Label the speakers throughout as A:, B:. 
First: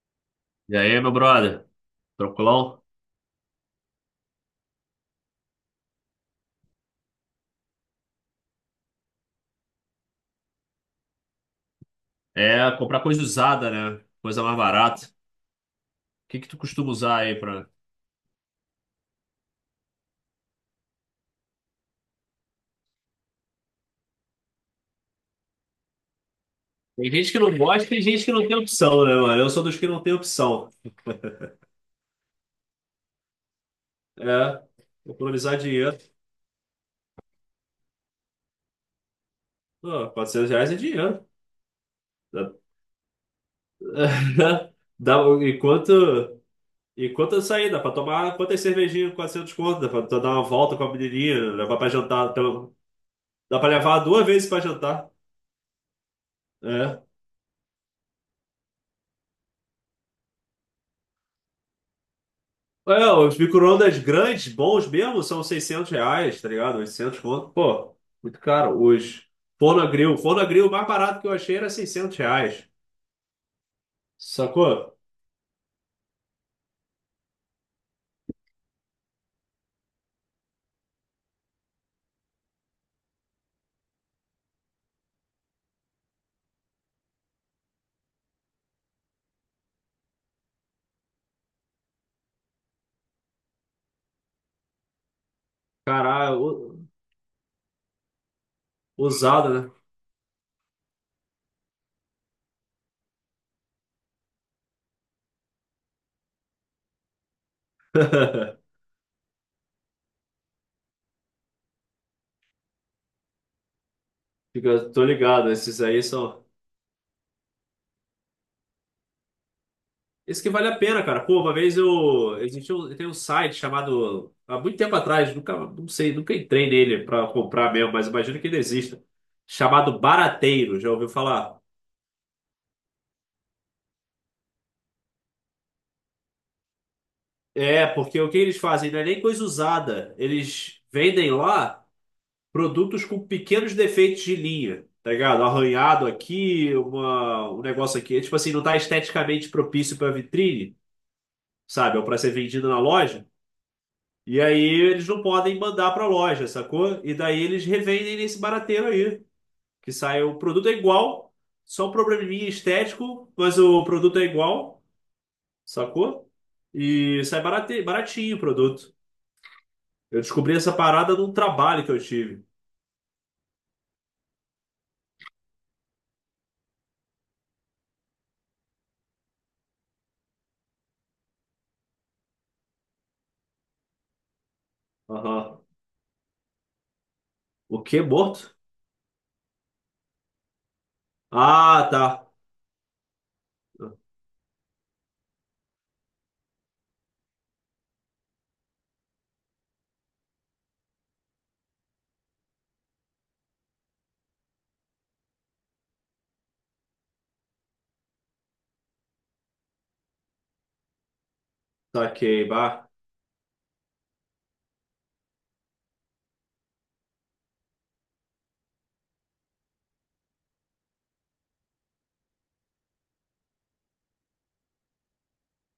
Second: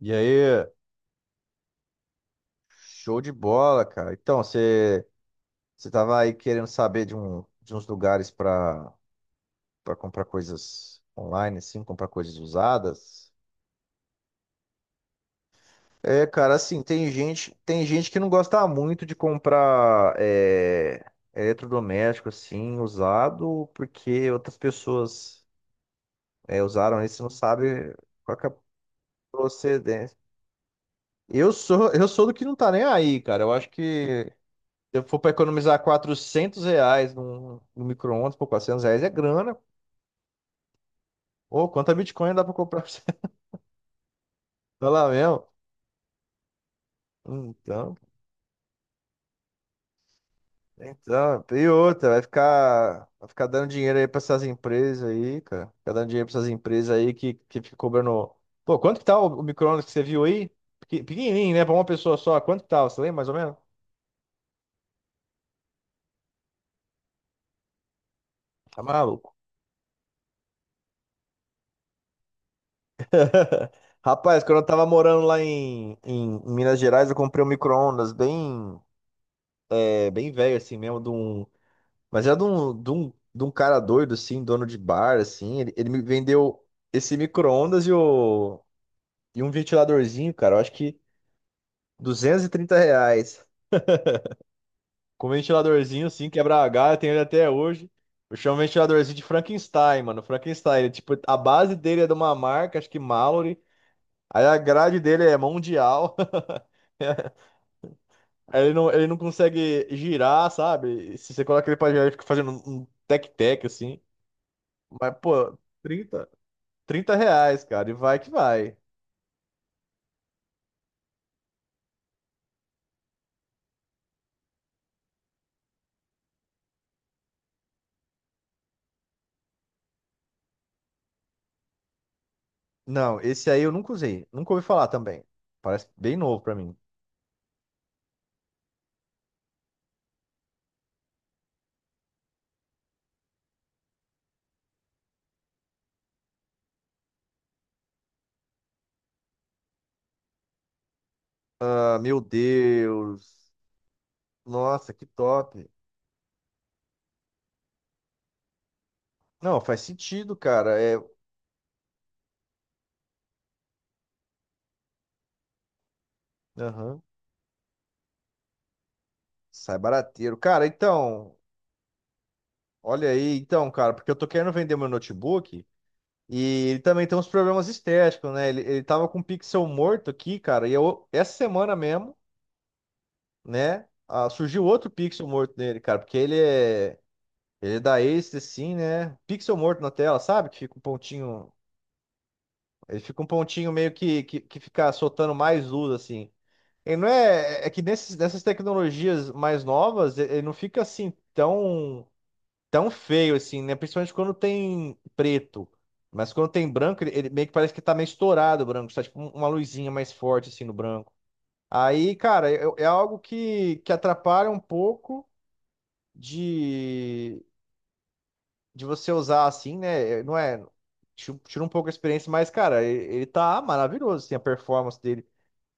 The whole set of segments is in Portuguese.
A: E aí,
B: E aí, meu brother? Tranquilão?
A: show de bola, cara. Então, você tava aí querendo saber de, de uns lugares para comprar coisas online, assim, comprar coisas
B: É comprar coisa
A: usadas?
B: usada, né? Coisa mais barata. O
A: É,
B: que que
A: cara,
B: tu
A: assim,
B: costuma
A: tem
B: usar aí
A: gente,
B: pra...
A: tem gente que não gosta muito de comprar eletrodoméstico, assim, usado, porque outras pessoas usaram
B: Tem
A: isso e não
B: gente que não gosta,
A: sabe
B: tem gente que
A: qual que
B: não
A: é a
B: tem opção, né, mano? Eu sou dos que não tem
A: procedência.
B: opção.
A: Eu sou do que não tá nem aí, cara. Eu acho que
B: É,
A: se eu for para
B: economizar
A: economizar
B: dinheiro.
A: 400 reais num micro-ondas, pô, R$ 400 é grana.
B: Pô, R$ 400 é dinheiro.
A: Pô, quanta Bitcoin dá para
B: Dá,
A: comprar pra você? Tá lá
B: dá-
A: mesmo?
B: enquanto, enquanto eu sair, dá pra
A: Então,
B: tomar quantas cervejinhas, com 400 conto, dá pra tu dar uma volta com a menininha,
A: e
B: levar pra
A: outra, vai
B: jantar. Então,
A: ficar, vai ficar
B: dá
A: dando
B: pra
A: dinheiro
B: levar
A: aí para
B: duas
A: essas
B: vezes pra
A: empresas
B: jantar.
A: aí, cara. Ficar dando dinheiro para essas empresas
B: É.
A: aí que fica cobrando. Pô, quanto que tá o micro-ondas que você viu aí? Pequenininho, né? Para uma pessoa só, quanto que tá? Você
B: É,
A: lembra mais ou
B: os
A: menos?
B: micro-ondas grandes, bons mesmo, são R$ 600, tá ligado? 800, conto. Pô, muito caro
A: Tá
B: hoje.
A: maluco.
B: Forno-grill. Forno-grill, o mais barato que eu achei era R$ 600.
A: Rapaz, quando eu tava
B: Sacou?
A: morando lá em Minas Gerais, eu comprei um micro-ondas bem, bem velho assim mesmo. De um Mas é de um cara doido, assim, dono de bar, assim. Ele me vendeu esse micro-ondas e um ventiladorzinho, cara. Eu acho que R$ 230. Com um ventiladorzinho, assim,
B: Caralho,
A: quebra galho, eu tenho ele até hoje. Eu chamo o ventiladorzinho de
B: usado, né?
A: Frankenstein, mano. Frankenstein, ele, tipo, a base dele é de uma marca, acho que Mallory. Aí a grade dele é mundial. Aí ele não consegue girar, sabe? Se você coloca ele pra girar, ele fica fazendo um tec-tec, assim.
B: Tô
A: Mas,
B: ligado,
A: pô,
B: esses aí
A: 30
B: são.
A: 30 reais, cara, e vai que vai.
B: Esse que vale a pena, cara. Pô, uma vez eu. Existiu, tem um site chamado. Há muito tempo atrás, nunca, não sei, nunca entrei nele pra comprar mesmo, mas imagino que ele exista. Chamado Barateiro, já ouviu falar?
A: Não, esse aí eu nunca usei. Nunca ouvi falar também. Parece bem novo pra mim.
B: É, porque o que eles fazem não é nem coisa usada. Eles vendem lá produtos com pequenos defeitos de linha, tá ligado? Arranhado aqui, uma, um negócio aqui. É, tipo assim, não tá esteticamente propício pra vitrine, sabe?
A: Ah,
B: Ou pra
A: meu
B: ser vendido na loja.
A: Deus.
B: E aí
A: Nossa, que
B: eles não podem
A: top.
B: mandar pra loja, sacou? E daí eles revendem nesse barateiro aí.
A: Não, faz
B: Que sai
A: sentido,
B: o produto é
A: cara. É.
B: igual, só um probleminha estético, mas o produto é igual, sacou?
A: Aham.
B: E sai baratinho o produto.
A: Sai
B: Eu
A: barateiro.
B: descobri
A: Cara,
B: essa parada num
A: então.
B: trabalho que eu tive.
A: Olha aí, então, cara, porque eu tô querendo vender meu notebook e ele também tem uns problemas estéticos, né? Ele tava com um pixel morto aqui, cara, e eu, essa semana mesmo, né? Surgiu outro pixel morto
B: Aham.
A: nele, cara, porque ele é. Ele
B: O
A: dá
B: quê?
A: ace,
B: Morto?
A: assim, né? Pixel morto na tela, sabe? Que fica um pontinho.
B: Ah, tá.
A: Ele fica um pontinho meio que fica soltando mais luz, assim. Ele não é. É que nesses, nessas tecnologias mais novas, ele não fica assim tão, tão feio, assim, né? Principalmente quando tem preto. Mas quando tem branco, ele meio que parece que tá meio estourado o branco. Tá tipo uma luzinha mais forte, assim, no branco. Aí,
B: Saquei,
A: cara, é
B: bah.
A: algo que atrapalha um pouco. De, de você usar assim, né? Não é. Tira um pouco a experiência, mas, cara, ele tá maravilhoso, assim, a performance dele.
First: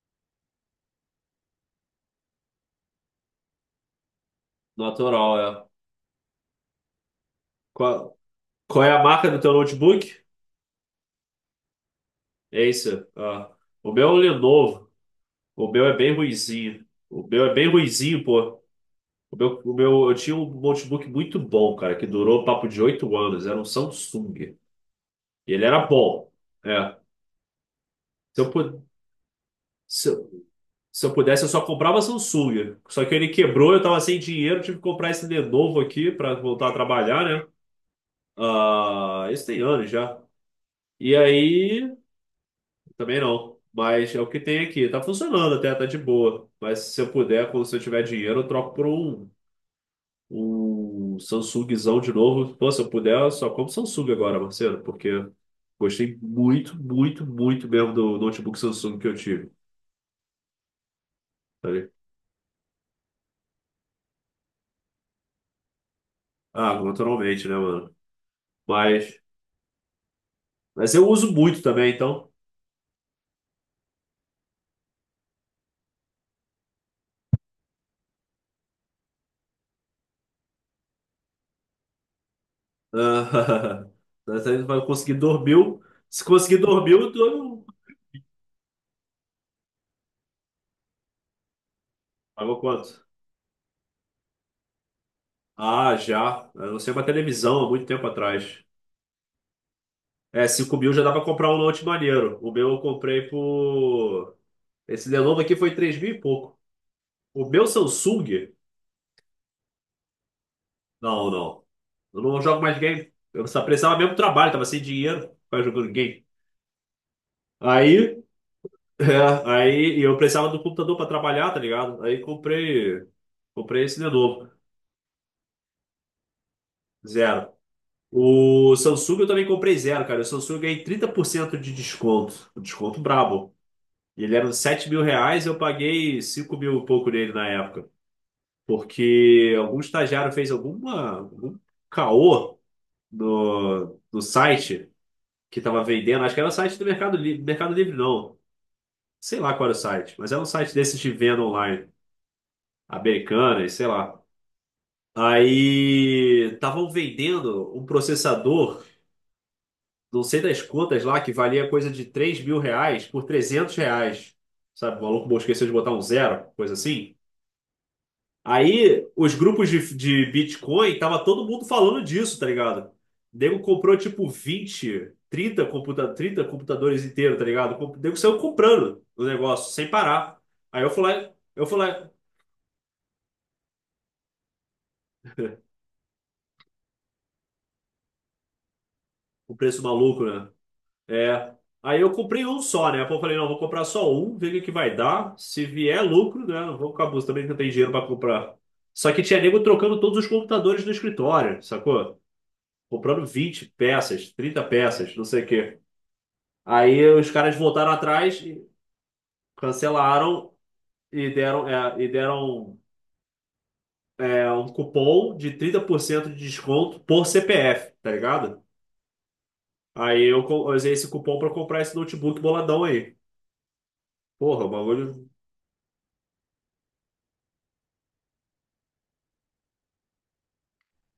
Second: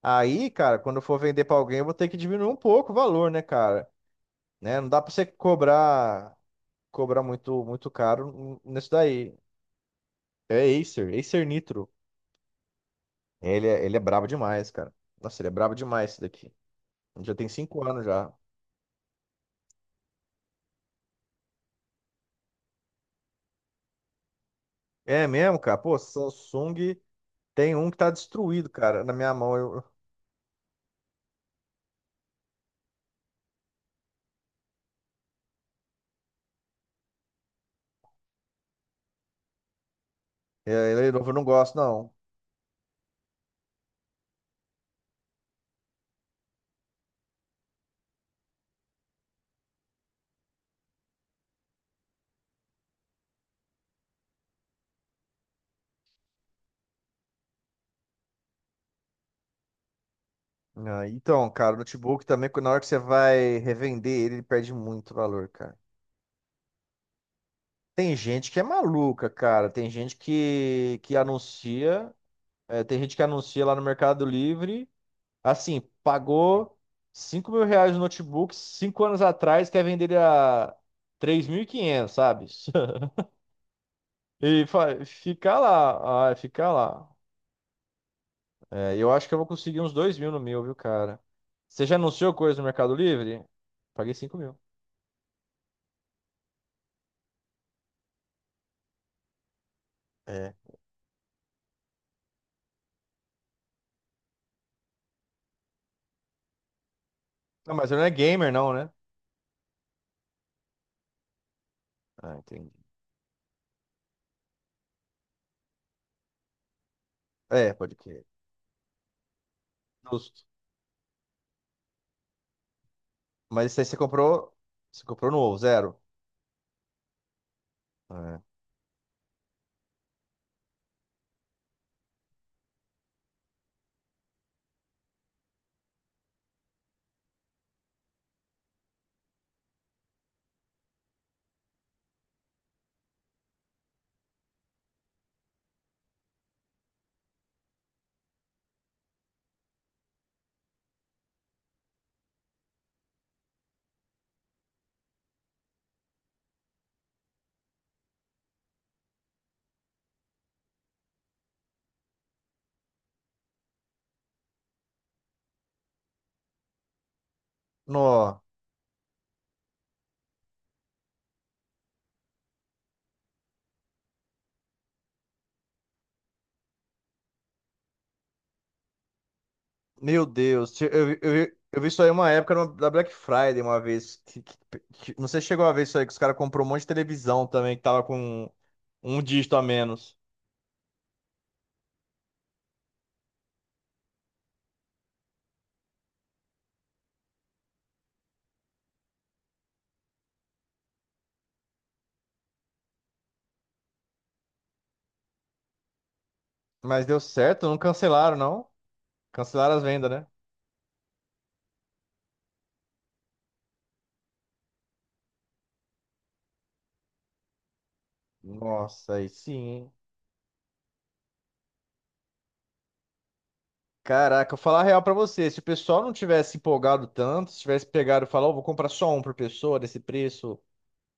A: Aí, cara, quando eu for vender pra alguém, eu vou ter que diminuir um pouco o valor, né, cara? Né? Não dá pra você
B: Natural, é.
A: cobrar muito muito
B: Qual,
A: caro
B: qual
A: nisso
B: é a marca
A: daí.
B: do teu notebook?
A: É Acer, Acer Nitro.
B: Acer. Ah.
A: Ele é,
B: O
A: ele é
B: meu é um
A: brabo demais,
B: Lenovo.
A: cara. Nossa, ele é
B: O
A: brabo
B: meu é
A: demais
B: bem
A: esse daqui.
B: ruizinho. O
A: Já
B: meu
A: tem
B: é bem
A: 5 anos
B: ruizinho,
A: já.
B: pô. O meu, eu tinha um notebook muito bom, cara, que durou papo de 8 anos. Era um Samsung.
A: É
B: E
A: mesmo,
B: ele
A: cara?
B: era
A: Pô,
B: bom.
A: Samsung
B: É.
A: tem um que tá
B: Se eu,
A: destruído,
B: pu-
A: cara, na minha mão. Eu,
B: se, Se eu pudesse, eu só comprava Samsung. Só que ele quebrou, eu tava sem dinheiro, tive que comprar esse Lenovo aqui pra voltar a trabalhar, né? Ah, isso tem anos já.
A: eu, ele é
B: E
A: novo, eu não gosto,
B: aí,
A: não.
B: também não. Mas é o que tem aqui. Tá funcionando até, tá de boa. Mas se eu puder, quando se eu tiver dinheiro, eu troco por um Samsungzão de novo. Pô, se eu puder, eu só compro Samsung agora, Marcelo, porque gostei muito, muito, muito mesmo do notebook Samsung que eu tive.
A: Ah, então,
B: Tá
A: cara, o
B: ligado?
A: notebook também, na hora que você vai revender ele, ele perde muito valor, cara.
B: Ah, naturalmente, né, mano?
A: Tem gente que é
B: Mas.
A: maluca, cara. Tem gente
B: Mas
A: que,
B: eu
A: que
B: uso muito também,
A: anuncia,
B: então.
A: tem gente que anuncia lá no Mercado Livre, assim, pagou R$ 5.000 no notebook 5 anos atrás, quer vender ele a 3.500, sabe?
B: Ah, você
A: E
B: vai conseguir dormir.
A: fica
B: Se
A: lá,
B: conseguir
A: fica
B: dormir,
A: lá.
B: eu durmo.
A: É, eu acho que eu vou conseguir uns 2.000 no meu, viu, cara? Você já anunciou coisa
B: Pagou
A: no Mercado
B: quanto?
A: Livre? Paguei 5.000.
B: Ah, já. Eu não sei uma televisão há muito tempo atrás. É, 5 mil já dá pra comprar um note maneiro. O meu eu comprei por. Esse Lenovo aqui foi 3 mil e pouco. O meu
A: Não, mas ele não é gamer,
B: Samsung.
A: não, né?
B: Não, não. Eu
A: Ah,
B: não jogo
A: entendi.
B: mais game. Eu só precisava mesmo do trabalho, tava sem dinheiro. Ficava jogando game.
A: É, pode
B: Aí
A: crer.
B: É, aí e eu
A: Justo.
B: precisava do computador para trabalhar, tá ligado? Aí
A: Mas isso aí
B: comprei
A: você
B: esse de novo,
A: comprou. Você comprou novo, zero.
B: zero.
A: É.
B: O Samsung eu também comprei zero, cara. O Samsung eu ganhei 30% de desconto, um desconto brabo. E ele era uns R$ 7 mil, eu paguei 5 mil e pouco nele na época. Porque algum estagiário fez alguma, algum caô no site que tava vendendo. Acho que era o site do Mercado Livre, Mercado Livre não. Sei lá qual era o site, mas era um site desses de venda online, americana e sei lá. Aí estavam vendendo um processador, não sei das quantas lá, que valia coisa de R$ 3 mil por R$ 300. Sabe, o maluco bom esqueceu de botar um zero, coisa assim.
A: Nó.
B: Aí os grupos de Bitcoin, tava todo mundo falando disso, tá ligado? O nego comprou tipo 20, 30 computa 30 computadores inteiros, tá ligado? O nego saiu comprando o negócio, sem
A: Meu
B: parar.
A: Deus.
B: Aí
A: Eu, vi- eu, vi-
B: eu fui
A: eu vi isso aí
B: lá,
A: uma época da Black Friday uma vez. Não sei se chegou a ver isso aí, que os caras comprou um monte de televisão também, que tava com um dígito
B: o
A: a
B: preço
A: menos.
B: maluco, né? É. Aí eu comprei um só, né? Pô, eu falei, não, vou comprar só um, ver o que que vai dar. Se vier lucro, né? Não vou ficar buscando também, que eu tenho dinheiro pra comprar. Só que tinha nego trocando todos os computadores do escritório, sacou? Comprando 20 peças, 30 peças, não sei o quê.
A: Mas
B: Aí
A: deu
B: os caras
A: certo, não
B: voltaram
A: cancelaram,
B: atrás, e
A: não. Cancelaram as vendas, né?
B: cancelaram e e deram um cupom de 30% de desconto por CPF, tá ligado?
A: Nossa, aí sim, hein?
B: Aí eu usei esse cupom pra comprar esse notebook boladão aí.
A: Caraca, eu vou
B: Porra, o
A: falar a real pra
B: bagulho.
A: você, se o pessoal não tivesse empolgado tanto, se tivesse pegado e falado, "Ó, vou comprar só um por pessoa desse preço",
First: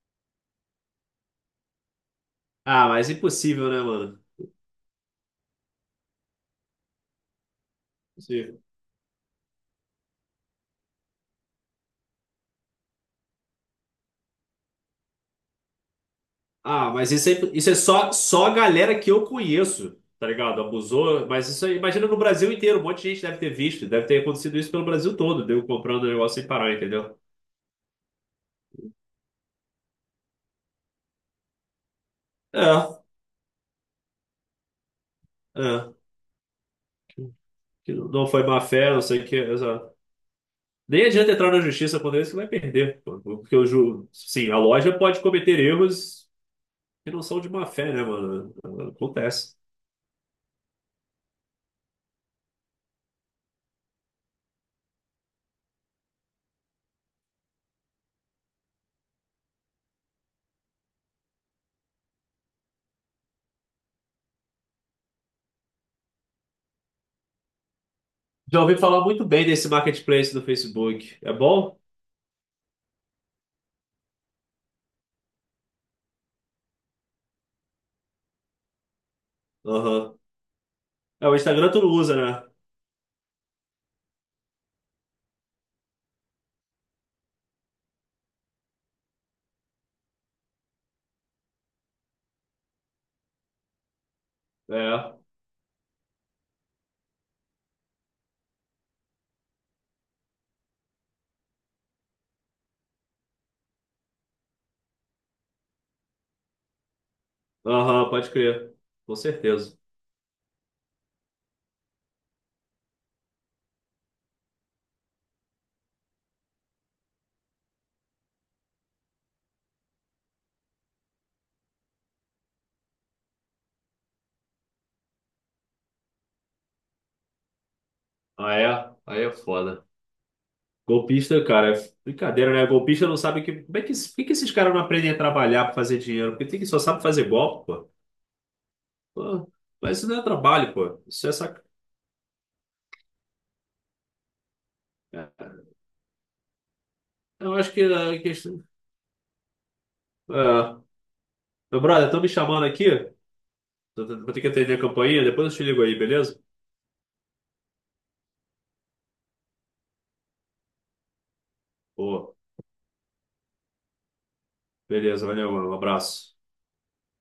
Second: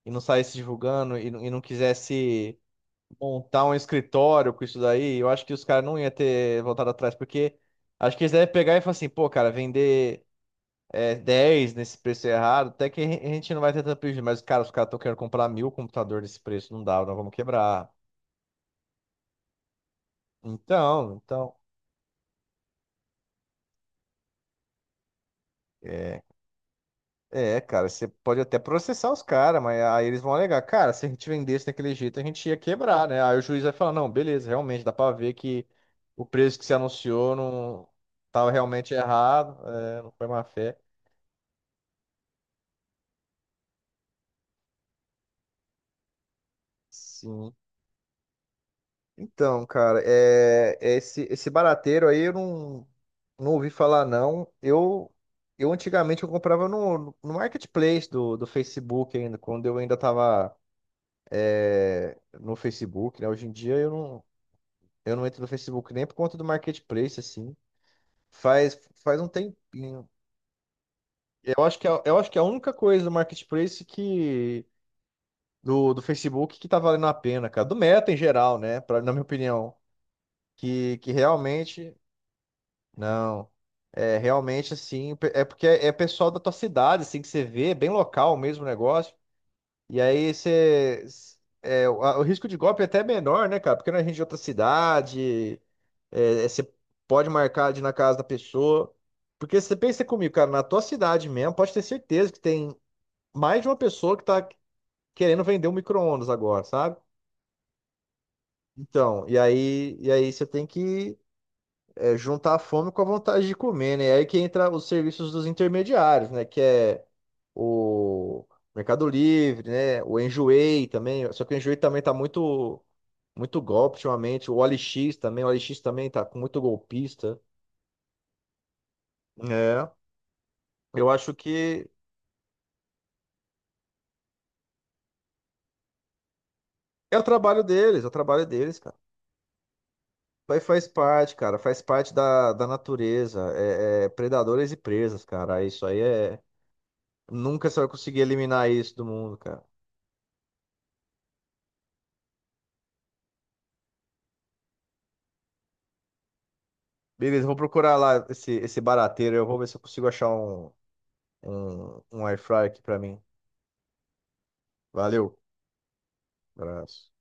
A: e não saísse divulgando, e não quisesse
B: Ah, mas
A: montar
B: impossível,
A: um
B: né, mano?
A: escritório com isso daí, eu acho que os caras não iam ter voltado atrás, porque acho que eles devem
B: Impossível.
A: pegar e falar assim, pô, cara, vender 10 nesse preço errado, até que a gente não vai ter tanto prejuízo, mas, cara, os caras estão querendo comprar 1.000 computador nesse preço, não
B: Ah,
A: dá,
B: mas
A: nós vamos
B: isso é
A: quebrar.
B: só, só a galera que eu conheço, tá ligado?
A: Então,
B: Abusou, mas
A: então...
B: isso aí, imagina no Brasil inteiro, um monte de gente deve ter visto, deve ter acontecido isso pelo Brasil todo, deu comprando
A: é,
B: negócio sem parar, entendeu?
A: É, cara, você pode até processar os caras, mas aí eles vão alegar, cara, se a gente vendesse daquele jeito, a gente ia
B: É,
A: quebrar, né? Aí o juiz vai falar, não, beleza, realmente, dá pra ver que
B: é.
A: o preço que você anunciou não
B: Que não foi
A: tava
B: má fé,
A: realmente
B: não sei o que.
A: errado,
B: Exato.
A: não foi má fé.
B: Nem adianta entrar na justiça quando isso que vai perder, pô, porque eu juro, sim, a loja pode cometer erros que não são de
A: Sim.
B: má fé, né, mano? Acontece.
A: Então, cara, é esse barateiro aí eu não, não ouvi falar, não. Eu antigamente eu comprava no marketplace do Facebook ainda, quando eu ainda tava no Facebook, né? Hoje em dia eu não. Eu não entro no Facebook nem por conta do marketplace, assim.
B: Já ouvi
A: Faz,
B: falar
A: faz
B: muito
A: um
B: bem desse
A: tempinho.
B: marketplace do Facebook. É
A: Eu acho
B: bom?
A: que é, eu acho que é a única coisa do marketplace que do Facebook que tá valendo a pena, cara. Do Meta em geral, né? Na minha opinião,
B: Aham.
A: que
B: É, o Instagram tu não
A: realmente
B: usa, né?
A: não. É realmente assim, é porque é pessoal da tua cidade, assim, que você vê, é bem local mesmo o negócio. E aí você. É, o risco de golpe é até menor, né, cara? Porque não é gente de outra
B: É.
A: cidade, você pode marcar de ir na casa da pessoa. Porque você pensa comigo, cara, na tua cidade mesmo, pode ter certeza que tem mais de uma pessoa que tá querendo vender um micro-ondas agora, sabe?
B: Aham, pode crer. Com
A: Então, e
B: certeza.
A: aí, e aí você tem que juntar a fome com a vontade de comer, né? E aí que entra os serviços dos intermediários, né? Que é o Mercado Livre, né? O Enjoei também. Só que o Enjoei também tá muito, muito golpe ultimamente. O OLX também. O OLX também tá com muito golpista.
B: Ah, é? Aí é foda.
A: É. Eu acho
B: Golpista, cara,
A: que
B: é brincadeira, né? Golpista não sabe que. Como é que, por que que esses caras não aprendem a trabalhar pra fazer dinheiro? Porque tem que só sabe
A: é o
B: fazer
A: trabalho
B: golpe, pô.
A: deles, é o trabalho deles, cara.
B: Pô, mas isso não é
A: Vai
B: trabalho,
A: faz
B: pô. Isso é
A: parte, cara.
B: sac...
A: Faz parte da natureza. É, predadores e presas,
B: é,
A: cara. Isso aí é.
B: eu
A: Nunca
B: acho
A: você
B: que
A: vai conseguir
B: a questão.
A: eliminar isso do mundo, cara.
B: É. Meu brother, estão me chamando aqui. Vou ter que atender a campainha. Depois eu te ligo aí, beleza?
A: Beleza, eu vou procurar lá esse barateiro. Eu vou ver se eu consigo achar um
B: Pô,
A: air fryer aqui pra mim.
B: beleza,
A: Valeu.
B: valeu, mano. Um abraço.
A: Abraço.